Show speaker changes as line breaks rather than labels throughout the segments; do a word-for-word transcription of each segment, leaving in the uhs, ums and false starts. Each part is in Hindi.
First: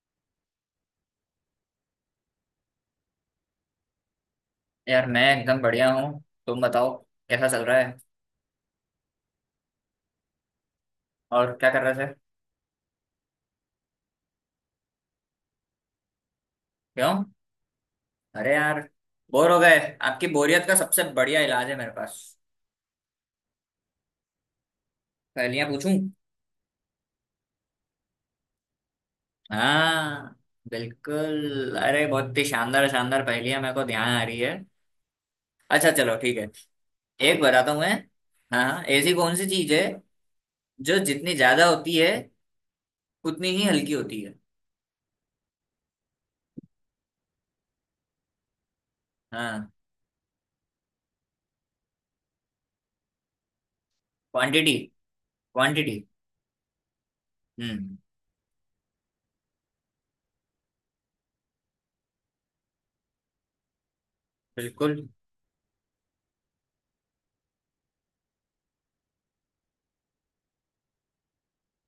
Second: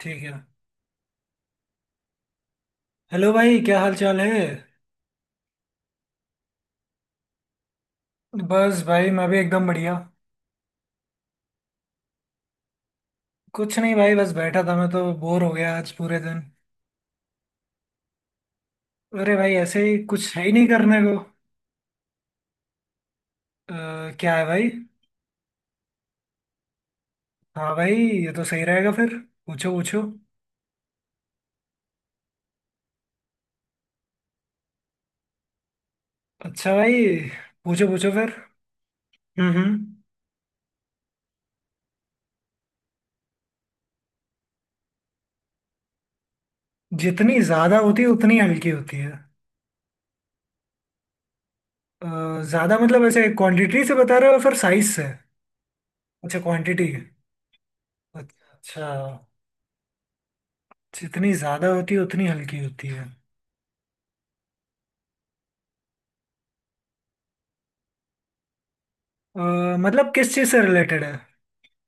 ठीक है। हेलो भाई, क्या हाल चाल है।
यार मैं एकदम बढ़िया हूँ। तुम बताओ। कैसा चल रहा है?
बस भाई, मैं भी एकदम बढ़िया।
और क्या कर रहे थे?
कुछ नहीं भाई, बस बैठा था, मैं तो बोर हो गया आज पूरे दिन।
क्यों? अरे यार।
अरे
बोर
भाई
हो गए?
ऐसे ही,
आपकी
कुछ है ही
बोरियत
नहीं
का
करने
सबसे
को।
बढ़िया इलाज है मेरे पास।
अ, क्या है भाई।
पहेलियां पूछूं?
हाँ भाई, ये तो सही रहेगा फिर। पूछो पूछो।
हाँ बिल्कुल। अरे बहुत ही शानदार शानदार पहेलियां मेरे को ध्यान आ रही है। अच्छा चलो ठीक है।
अच्छा भाई।
एक बताता हूँ
पूछो
मैं।
पूछो फिर।
हाँ हाँ, ऐसी कौन सी
हम्म
चीज है
हम्म।
जो जितनी ज्यादा होती है उतनी ही हल्की होती है।
जितनी ज्यादा होती है उतनी हल्की होती है।
हाँ।
अ, ज्यादा मतलब ऐसे क्वांटिटी से बता रहे हो या फिर
क्वांटिटी
साइज से।
क्वांटिटी।
अच्छा क्वांटिटी।
हम्म।
अच्छा। जितनी ज्यादा होती है उतनी हल्की होती है।
बिल्कुल।
अ, मतलब किस चीज से रिलेटेड है।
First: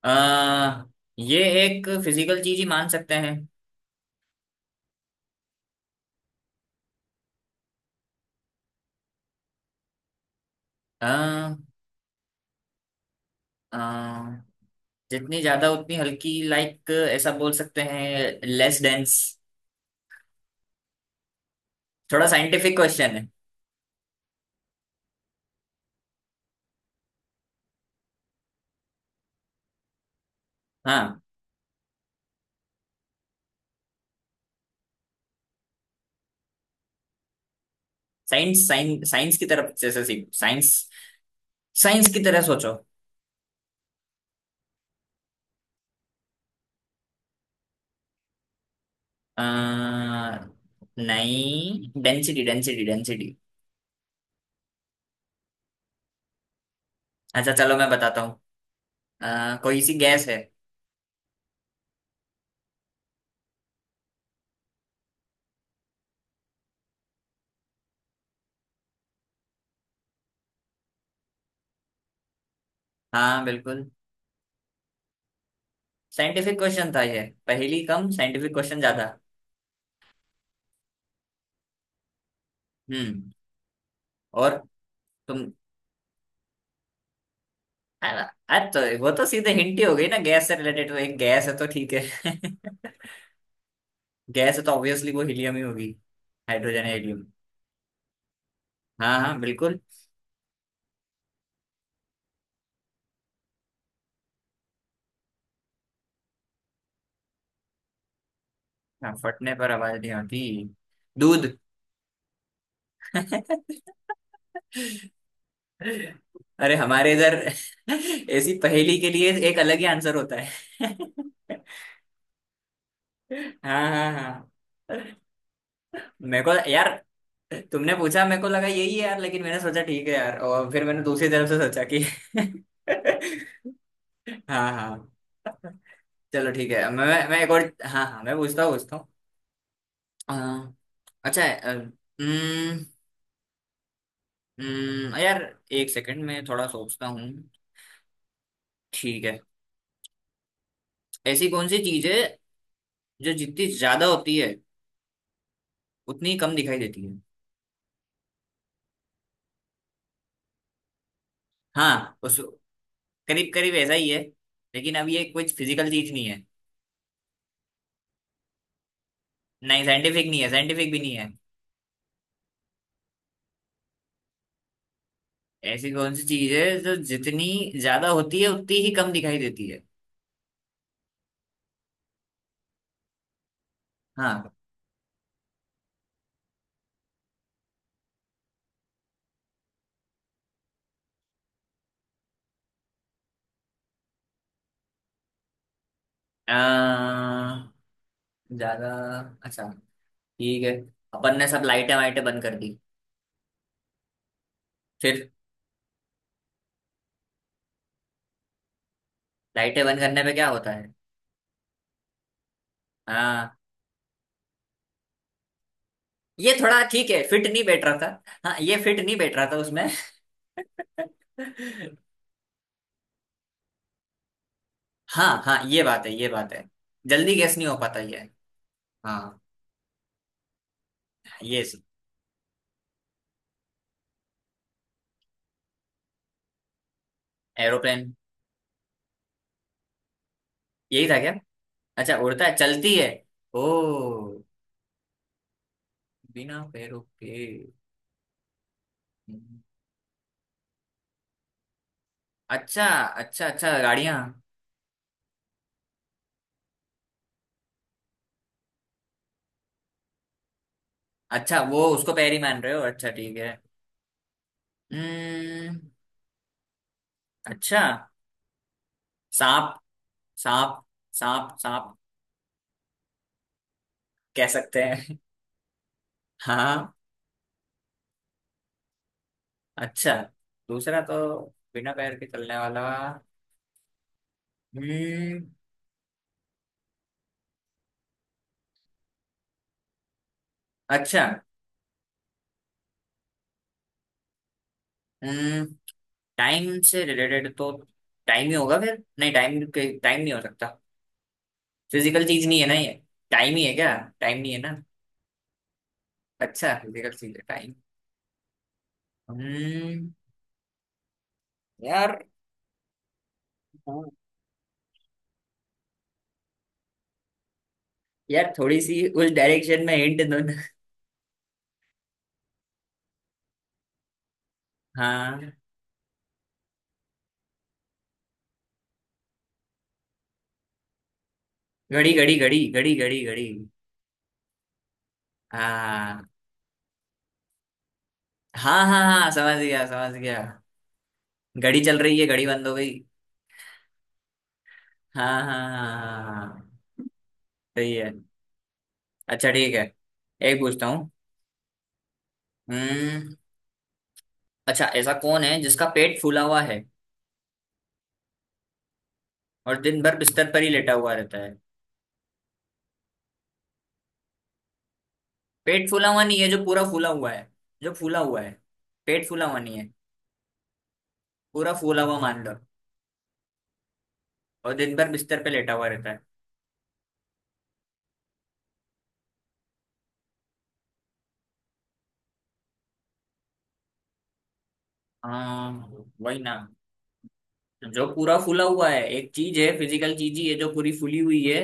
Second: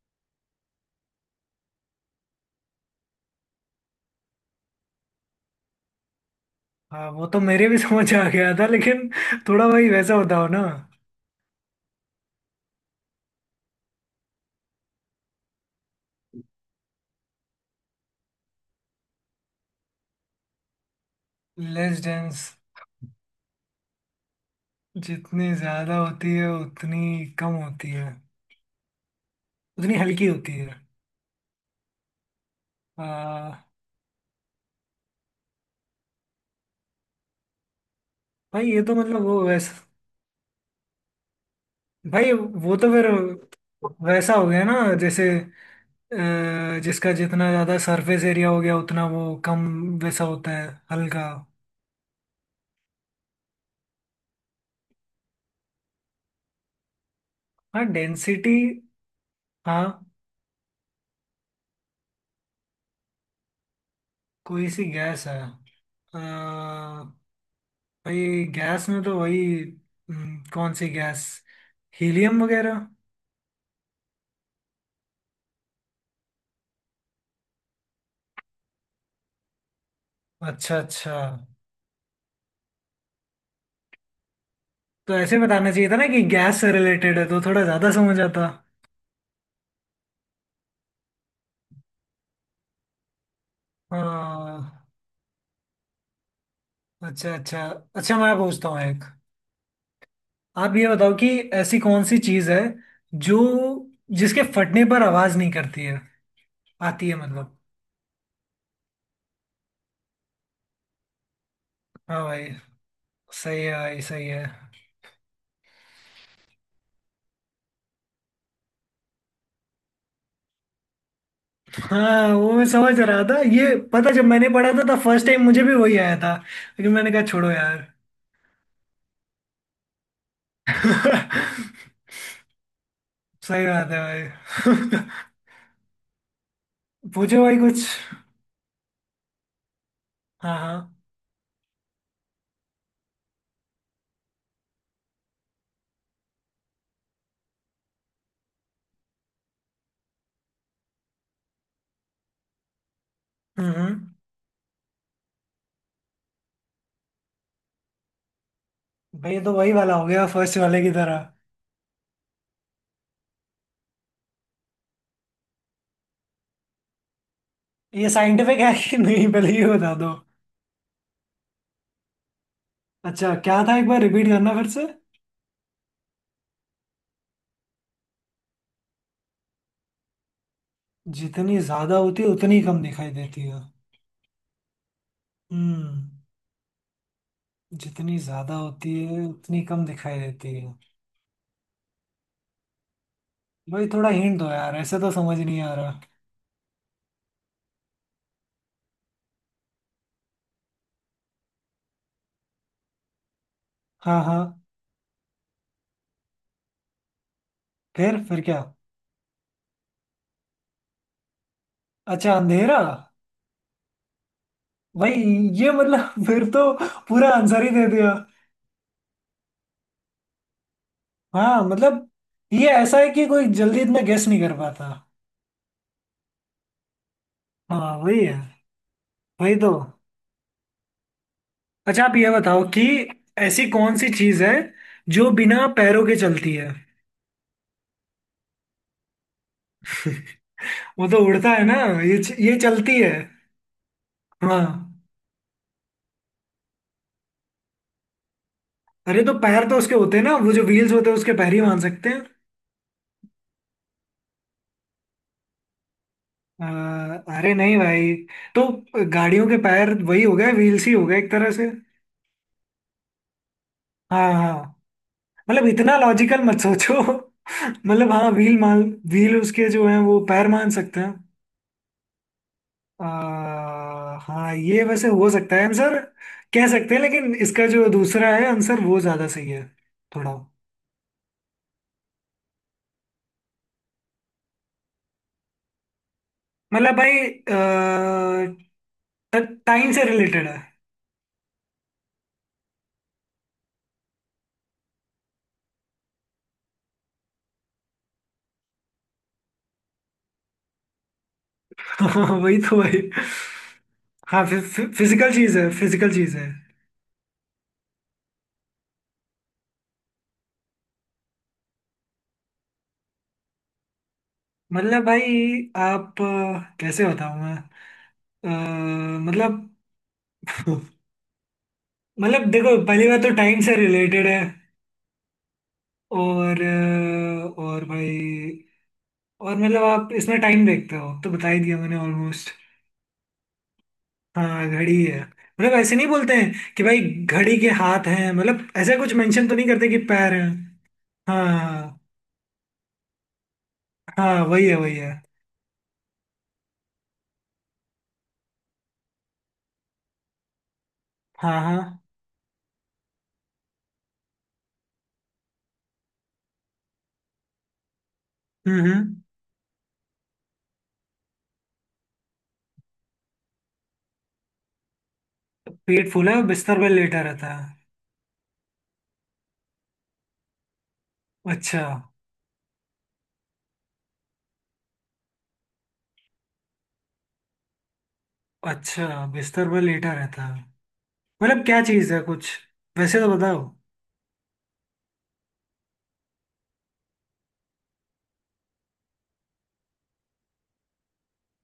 आ, ये एक फिजिकल चीज ही मान सकते हैं।
हाँ, वो तो मेरे भी समझ आ गया था, लेकिन थोड़ा भाई वैसा बताओ ना।
अ, अ, जितनी ज्यादा उतनी हल्की लाइक ऐसा बोल सकते हैं लेस डेंस।
लेस
थोड़ा
डेंस।
साइंटिफिक क्वेश्चन है।
जितनी ज्यादा होती है उतनी कम होती है, उतनी हल्की होती है।
हाँ।
अ, भाई
साइंस
ये तो
साइंस
मतलब
साइंस
वो
की तरफ
वैसा।
जैसे सीख साइंस। साइंस की
भाई
तरह सोचो।
वो तो फिर वैसा हो गया ना, जैसे अ, जिसका जितना ज्यादा सरफेस एरिया हो गया उतना वो कम
आ,
वैसा होता है हल्का।
नहीं डेंसिटी डेंसिटी डेंसिटी। अच्छा चलो
हाँ
मैं बताता हूँ।
डेंसिटी।
अ, कोई सी
हाँ।
गैस है।
कोई सी गैस है। अ, भाई गैस में तो वही। हम्म, कौन सी गैस। हीलियम वगैरह।
हाँ बिल्कुल। साइंटिफिक क्वेश्चन था ये पहेली कम साइंटिफिक क्वेश्चन ज्यादा।
अच्छा अच्छा।
हम्म। और।
तो ऐसे
तुम।
बताना चाहिए था ना कि गैस से रिलेटेड है, तो थोड़ा ज्यादा समझ
अरे।
आता।
अरे तो वो तो सीधे हिंट ही हो गई ना गैस से रिलेटेड वो एक गैस है तो ठीक है। गैस है तो
हाँ।
ऑब्वियसली वो हीलियम ही होगी। हाइड्रोजन या हीलियम।
अच्छा अच्छा। अच्छा मैं पूछता हूँ एक।
हाँ हाँ बिल्कुल।
आप ये बताओ कि ऐसी कौन सी चीज है जो जिसके फटने पर आवाज नहीं करती है, आती है मतलब।
हाँ, फटने पर आवाज नहीं आती। दूध।
हाँ भाई। सही है भाई, सही है।
अरे हमारे इधर ऐसी पहेली के लिए एक अलग ही आंसर होता है।
हाँ, वो मैं समझ रहा था, ये
हाँ
पता
हाँ
जब मैंने
हाँ।
पढ़ा था तब फर्स्ट टाइम मुझे भी वही आया था,
मेरे को
लेकिन
यार।
मैंने कहा छोड़ो यार।
तुमने पूछा मेरे को लगा यही है यार लेकिन मैंने सोचा ठीक है यार और फिर मैंने दूसरी तरफ से सोचा कि।
सही बात है
हाँ
भाई
हाँ। चलो ठीक है मैं मैं मैं
पूछो
एक
भाई
और।
कुछ।
हाँ हाँ मैं पूछता हूँ पूछता हूँ। अ,
हाँ हाँ।
अच्छा है अ, हम्म, हम्म, यार। एक सेकंड मैं थोड़ा सोचता हूँ। ठीक है। ऐसी कौन सी चीज है जो जितनी
हम्म
ज्यादा
हम्म।
होती है उतनी ही कम दिखाई देती है।
भाई ये तो वही वाला हो गया, फर्स्ट वाले की तरह।
हाँ उस करीब करीब ऐसा ही है। लेकिन अब ये कुछ फिजिकल चीज नहीं है।
ये साइंटिफिक है कि नहीं पहले ये
नहीं
बता दो।
साइंटिफिक नहीं है साइंटिफिक भी नहीं है।
अच्छा, क्या था एक बार रिपीट करना फिर से।
ऐसी कौन सी चीज है जो जितनी ज्यादा होती है उतनी ही कम दिखाई देती है।
जितनी ज्यादा होती है उतनी कम दिखाई देती है।
हाँ।
हम्म। जितनी ज्यादा होती है उतनी कम दिखाई देती है। भाई थोड़ा हिंट दो यार, ऐसे तो समझ नहीं आ रहा।
अ, ज्यादा। अच्छा ठीक है। अपन ने सब लाइटें वाइटें बंद कर दी।
हाँ हाँ।
फिर।
फिर फिर क्या।
लाइटें बंद करने पे क्या होता है?
अच्छा, अंधेरा।
हाँ
भाई ये मतलब फिर
ये
तो
थोड़ा ठीक है
पूरा
फिट
आंसर
नहीं
ही
बैठ
दे
रहा
दिया।
था हाँ ये फिट नहीं बैठ रहा था उसमें
हाँ मतलब, ये ऐसा है कि कोई जल्दी इतना गेस नहीं कर पाता।
हाँ हाँ ये बात है ये बात है। जल्दी गैस नहीं हो
हाँ
पाता ये।
वही है।
हाँ।
वही तो।
ये
अच्छा आप ये बताओ कि ऐसी कौन सी चीज है जो बिना पैरों के चलती है
एरोप्लेन।
वो
यही था
तो
क्या?
उड़ता है ना।
अच्छा
ये
उड़ता है
ये
चलती
चलती
है।
है।
ओ।
हाँ।
बिना पैरों के।
अरे तो
हम्म,
पैर तो उसके होते हैं ना, वो जो व्हील्स होते हैं उसके पैर ही मान सकते हैं।
अच्छा अच्छा अच्छा गाड़ियाँ।
अ, अरे नहीं भाई। तो गाड़ियों के पैर वही हो गए, व्हील्स ही हो गए एक तरह
अच्छा
से।
वो उसको पैर ही मान रहे हो अच्छा ठीक है।
हाँ हाँ। मतलब
हम्म।
इतना लॉजिकल मत सोचो
अच्छा।
मतलब हाँ व्हील मान, व्हील उसके
सांप
जो है वो पैर मान
सांप
सकते हैं।
सांप सांप।
आ,
कह
हाँ
सकते
ये वैसे
हैं।
हो सकता है आंसर। कह
हाँ।
सकते हैं, लेकिन इसका जो दूसरा है आंसर वो ज्यादा सही है।
अच्छा।
थोड़ा
दूसरा तो। बिना पैर के चलने वाला। हम्म।
मतलब भाई, टाइम से रिलेटेड है।
अच्छा। हम्म। टाइम से रिलेटेड तो। टाइम ही होगा फिर नहीं टाइम के टाइम नहीं हो सकता। फिजिकल
हाँ,
चीज
वही
नहीं है ना
तो
ये?
भाई।
टाइम ही है क्या? टाइम
हाँ
नहीं है
फि,
ना?
फि, फिजिकल चीज है, फिजिकल चीज है।
अच्छा फिजिकल चीज है टाइम। हम्म। यार। हाँ,
मतलब भाई, आप अ, कैसे बताऊं मैं।
यार थोड़ी सी
अ,
उस
मतलब
डायरेक्शन में हिंट दो ना।
मतलब देखो पहली बात तो टाइम से रिलेटेड है,
हाँ।
और अ, और भाई, और मतलब आप इसमें टाइम देखते हो तो बता ही दिया मैंने
घड़ी घड़ी
ऑलमोस्ट।
घड़ी घड़ी घड़ी घड़ी।
हाँ घड़ी है, मतलब ऐसे नहीं
हाँ
बोलते हैं कि भाई घड़ी के हाथ हैं, मतलब
हाँ
ऐसा
हाँ
कुछ
हाँ
मेंशन तो
समझ
नहीं
गया
करते कि
समझ
पैर
गया।
हैं।
घड़ी चल
हाँ
रही है घड़ी बंद हो गई।
हाँ। वही है वही है।
हाँ हाँ हाँ हाँ हाँ, हाँ, हाँ। सही है। अच्छा ठीक है। एक पूछता हूँ।
हाँ हाँ।
हम्म। अच्छा ऐसा कौन है जिसका पेट फूला हुआ है
हम्म हम्म।
और दिन भर बिस्तर पर ही लेटा हुआ रहता है। पेट फूला
पेट
हुआ
फूला
नहीं
है,
है जो
बिस्तर
पूरा
पर
फूला
लेटा
हुआ है।
रहता है।
जो फूला हुआ है। पेट फूला हुआ नहीं है। पूरा
अच्छा।
फूला हुआ मान लो। और दिन भर बिस्तर पे लेटा हुआ रहता है।
अच्छा बिस्तर पर लेटा रहता है, मतलब क्या चीज़ है कुछ, वैसे तो बताओ।
हाँ वही ना। जो पूरा फूला हुआ है एक चीज है फिजिकल चीज ही है जो पूरी फूली हुई है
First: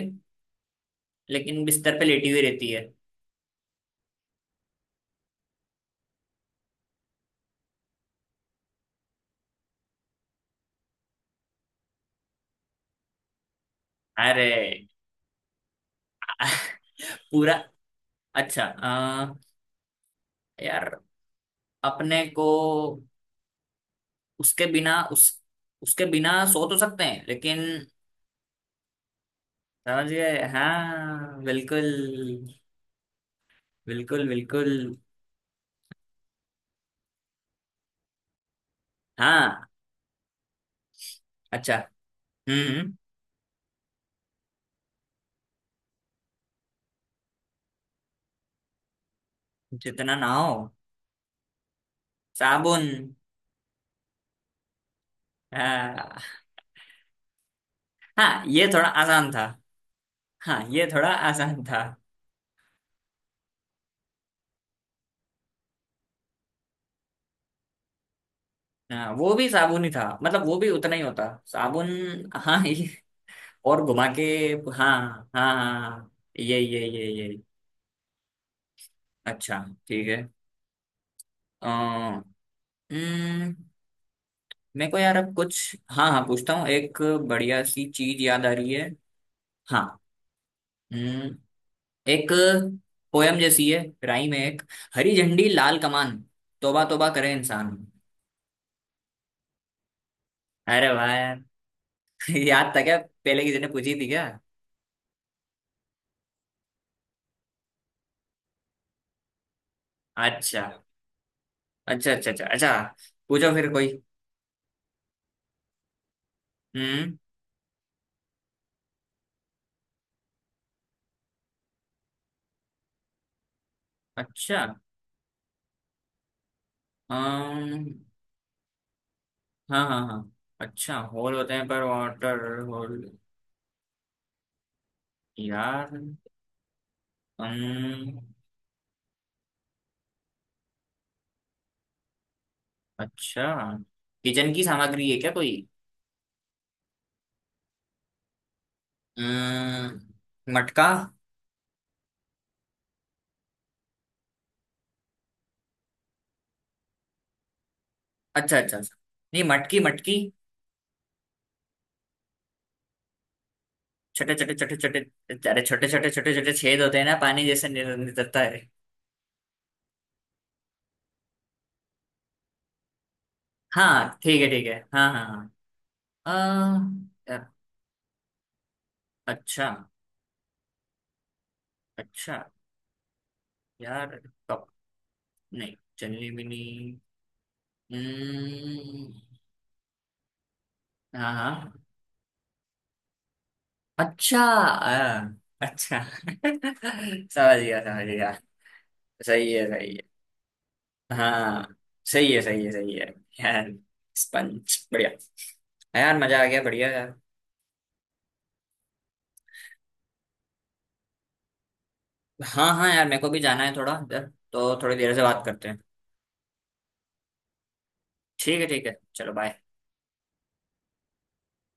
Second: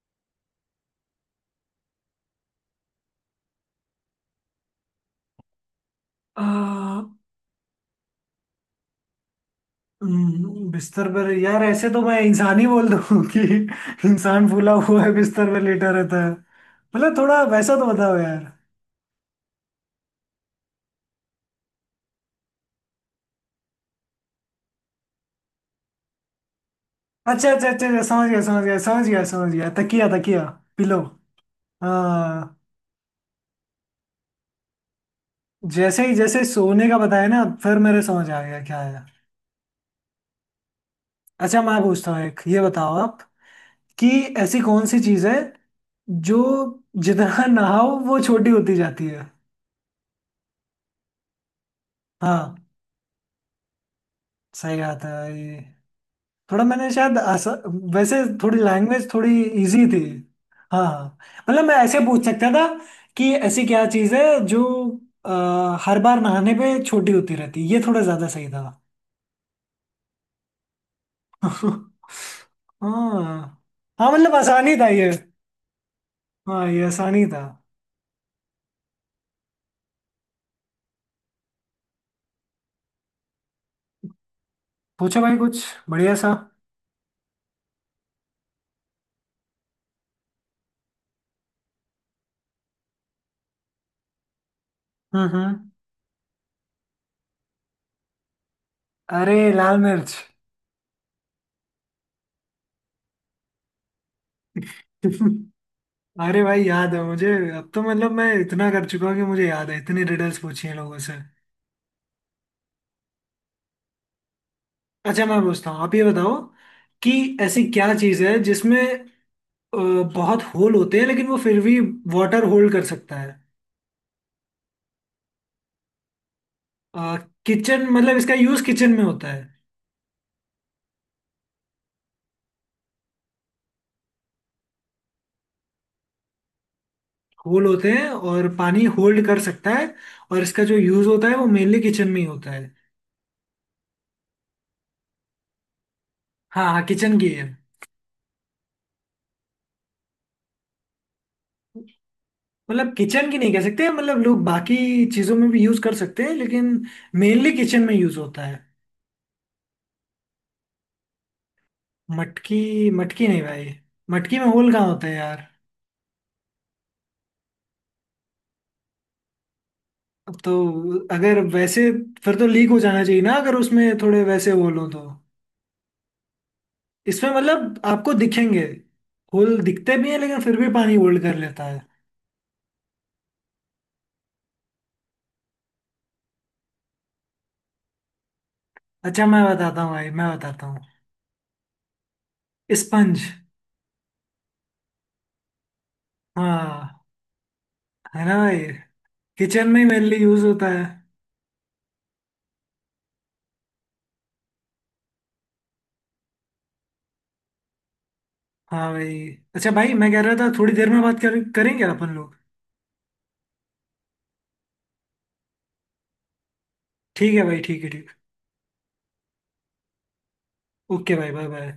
लेकिन बिस्तर पे लेटी हुई रहती है।
आ, हम्म, बिस्तर पर यार, ऐसे तो मैं इंसान ही बोल दूं कि
अरे
इंसान फूला हुआ है बिस्तर पर लेटा रहता है, मतलब थोड़ा
पूरा
वैसा तो बताओ यार।
अच्छा अ, यार अपने को उसके बिना उस उसके बिना सो तो सकते हैं
अच्छा
लेकिन।
अच्छा अच्छा अच्छा, समझ गया समझ गया समझ गया समझ गया,
समझ
तकिया
गए
तकिया। पिलो।
हाँ बिल्कुल
हाँ।
बिल्कुल बिल्कुल।
जैसे ही जैसे सोने का बताया ना, फिर मेरे समझ आ गया क्या है।
हाँ
अच्छा
अच्छा
मैं पूछता हूँ एक ये
हम्म हम्म,
बताओ आप कि ऐसी कौन सी चीज है जो जितना नहाओ वो छोटी होती जाती है।
जितना ना हो।
हाँ।
साबुन।
सही बात है, ये
हाँ
थोड़ा मैंने शायद आसा, वैसे
हाँ
थोड़ी
ये थोड़ा
लैंग्वेज
आसान
थोड़ी
था।
इजी थी।
हाँ
हाँ
ये थोड़ा
हाँ।
आसान
मतलब मैं
था।
ऐसे पूछ सकता था कि ऐसी क्या चीज़ है जो अ, हर बार नहाने पे छोटी होती रहती है, ये थोड़ा ज़्यादा सही था।
हाँ वो भी साबुन ही था मतलब वो भी उतना ही होता साबुन।
हाँ।
हाँ ये और घुमा
हाँ
के।
मतलब आसानी था
हाँ
ये।
हाँ हाँ हाँ, ये
हाँ ये
ये ये
आसानी
ये
था।
अच्छा ठीक है। अ, हम्म, मेरे को यार
पूछो
अब
भाई
कुछ
कुछ
हाँ
बढ़िया
हाँ
सा।
पूछता हूँ एक। बढ़िया सी चीज याद आ रही है। हाँ। हम्म, एक पोयम जैसी है। राइम है एक। हरी
हम्म
झंडी
हम्म।
लाल कमान। तौबा तौबा करे इंसान।
अरे लाल मिर्च।
अरे वाह यार। याद था क्या पहले किसी ने पूछी थी क्या?
अरे भाई, याद है मुझे, अब तो मतलब मैं इतना कर चुका हूँ कि मुझे याद है, इतनी रिडल्स पूछी हैं
अच्छा
लोगों से।
अच्छा अच्छा अच्छा अच्छा। पूछो फिर कोई।
अच्छा मैं पूछता हूँ, आप ये बताओ कि
हम्म।
ऐसी क्या चीज़ है जिसमें अ, बहुत होल होते हैं, लेकिन वो फिर भी वाटर होल्ड कर सकता है।
अच्छा।
अ,
अम्म,
किचन, मतलब इसका यूज़ किचन में होता है।
हाँ हाँ हाँ। अच्छा होल होते हैं पर वाटर होल। यार।
होल होते हैं
अम्म,
और पानी होल्ड कर सकता है, और इसका जो यूज़ होता है वो मेनली किचन में ही होता है।
अच्छा किचन की सामग्री है क्या कोई?
हाँ हाँ किचन की है।
अम्म, मटका।
मतलब किचन की नहीं कह सकते, मतलब लोग बाकी चीज़ों में भी यूज़ कर सकते हैं, लेकिन मेनली किचन में यूज़ होता है।
अच्छा अच्छा अच्छा। नहीं मटकी मटकी।
मटकी मटकी नहीं भाई,
छोटे
मटकी में
छोटे
होल
छोटे
कहाँ
छोटे
होता है यार।
अरे छोटे छोटे छोटे छोटे छेद होते हैं ना पानी जैसे नि- निकलता है।
अब तो अगर वैसे, फिर तो लीक हो जाना चाहिए ना, अगर उसमें
हाँ
थोड़े
ठीक है
वैसे
ठीक है
होल हो तो।
हाँ हाँ हाँ।
इसमें
अ, यार,
मतलब आपको दिखेंगे होल,
अच्छा
दिखते भी हैं लेकिन फिर भी पानी होल्ड कर लेता है।
अच्छा यार कप। नहीं चलनी भी नहीं। हम्म,
अच्छा मैं बताता हूँ भाई, मैं बताता हूँ
हाँ हाँ।
स्पंज।
अच्छा अ, अच्छा
हाँ।
समझ गया समझ
है
गया।
ना भाई।
सही है
किचन में
सही
मेनली
है।
यूज होता है।
हाँ सही है सही है सही है। यार। स्पंज बढ़िया। हाँ यार मजा आ गया बढ़िया यार।
हाँ भाई। अच्छा भाई, मैं कह रहा था थोड़ी देर में बात कर, करेंगे अपन लोग।
हाँ हाँ यार मेरे को भी जाना है थोड़ा इधर। तो थोड़ी देर से बात करते हैं।
ठीक है भाई, ठीक है, ठीक।
ठीक है ठीक है चलो बाय।
ओके भाई, बाय बाय।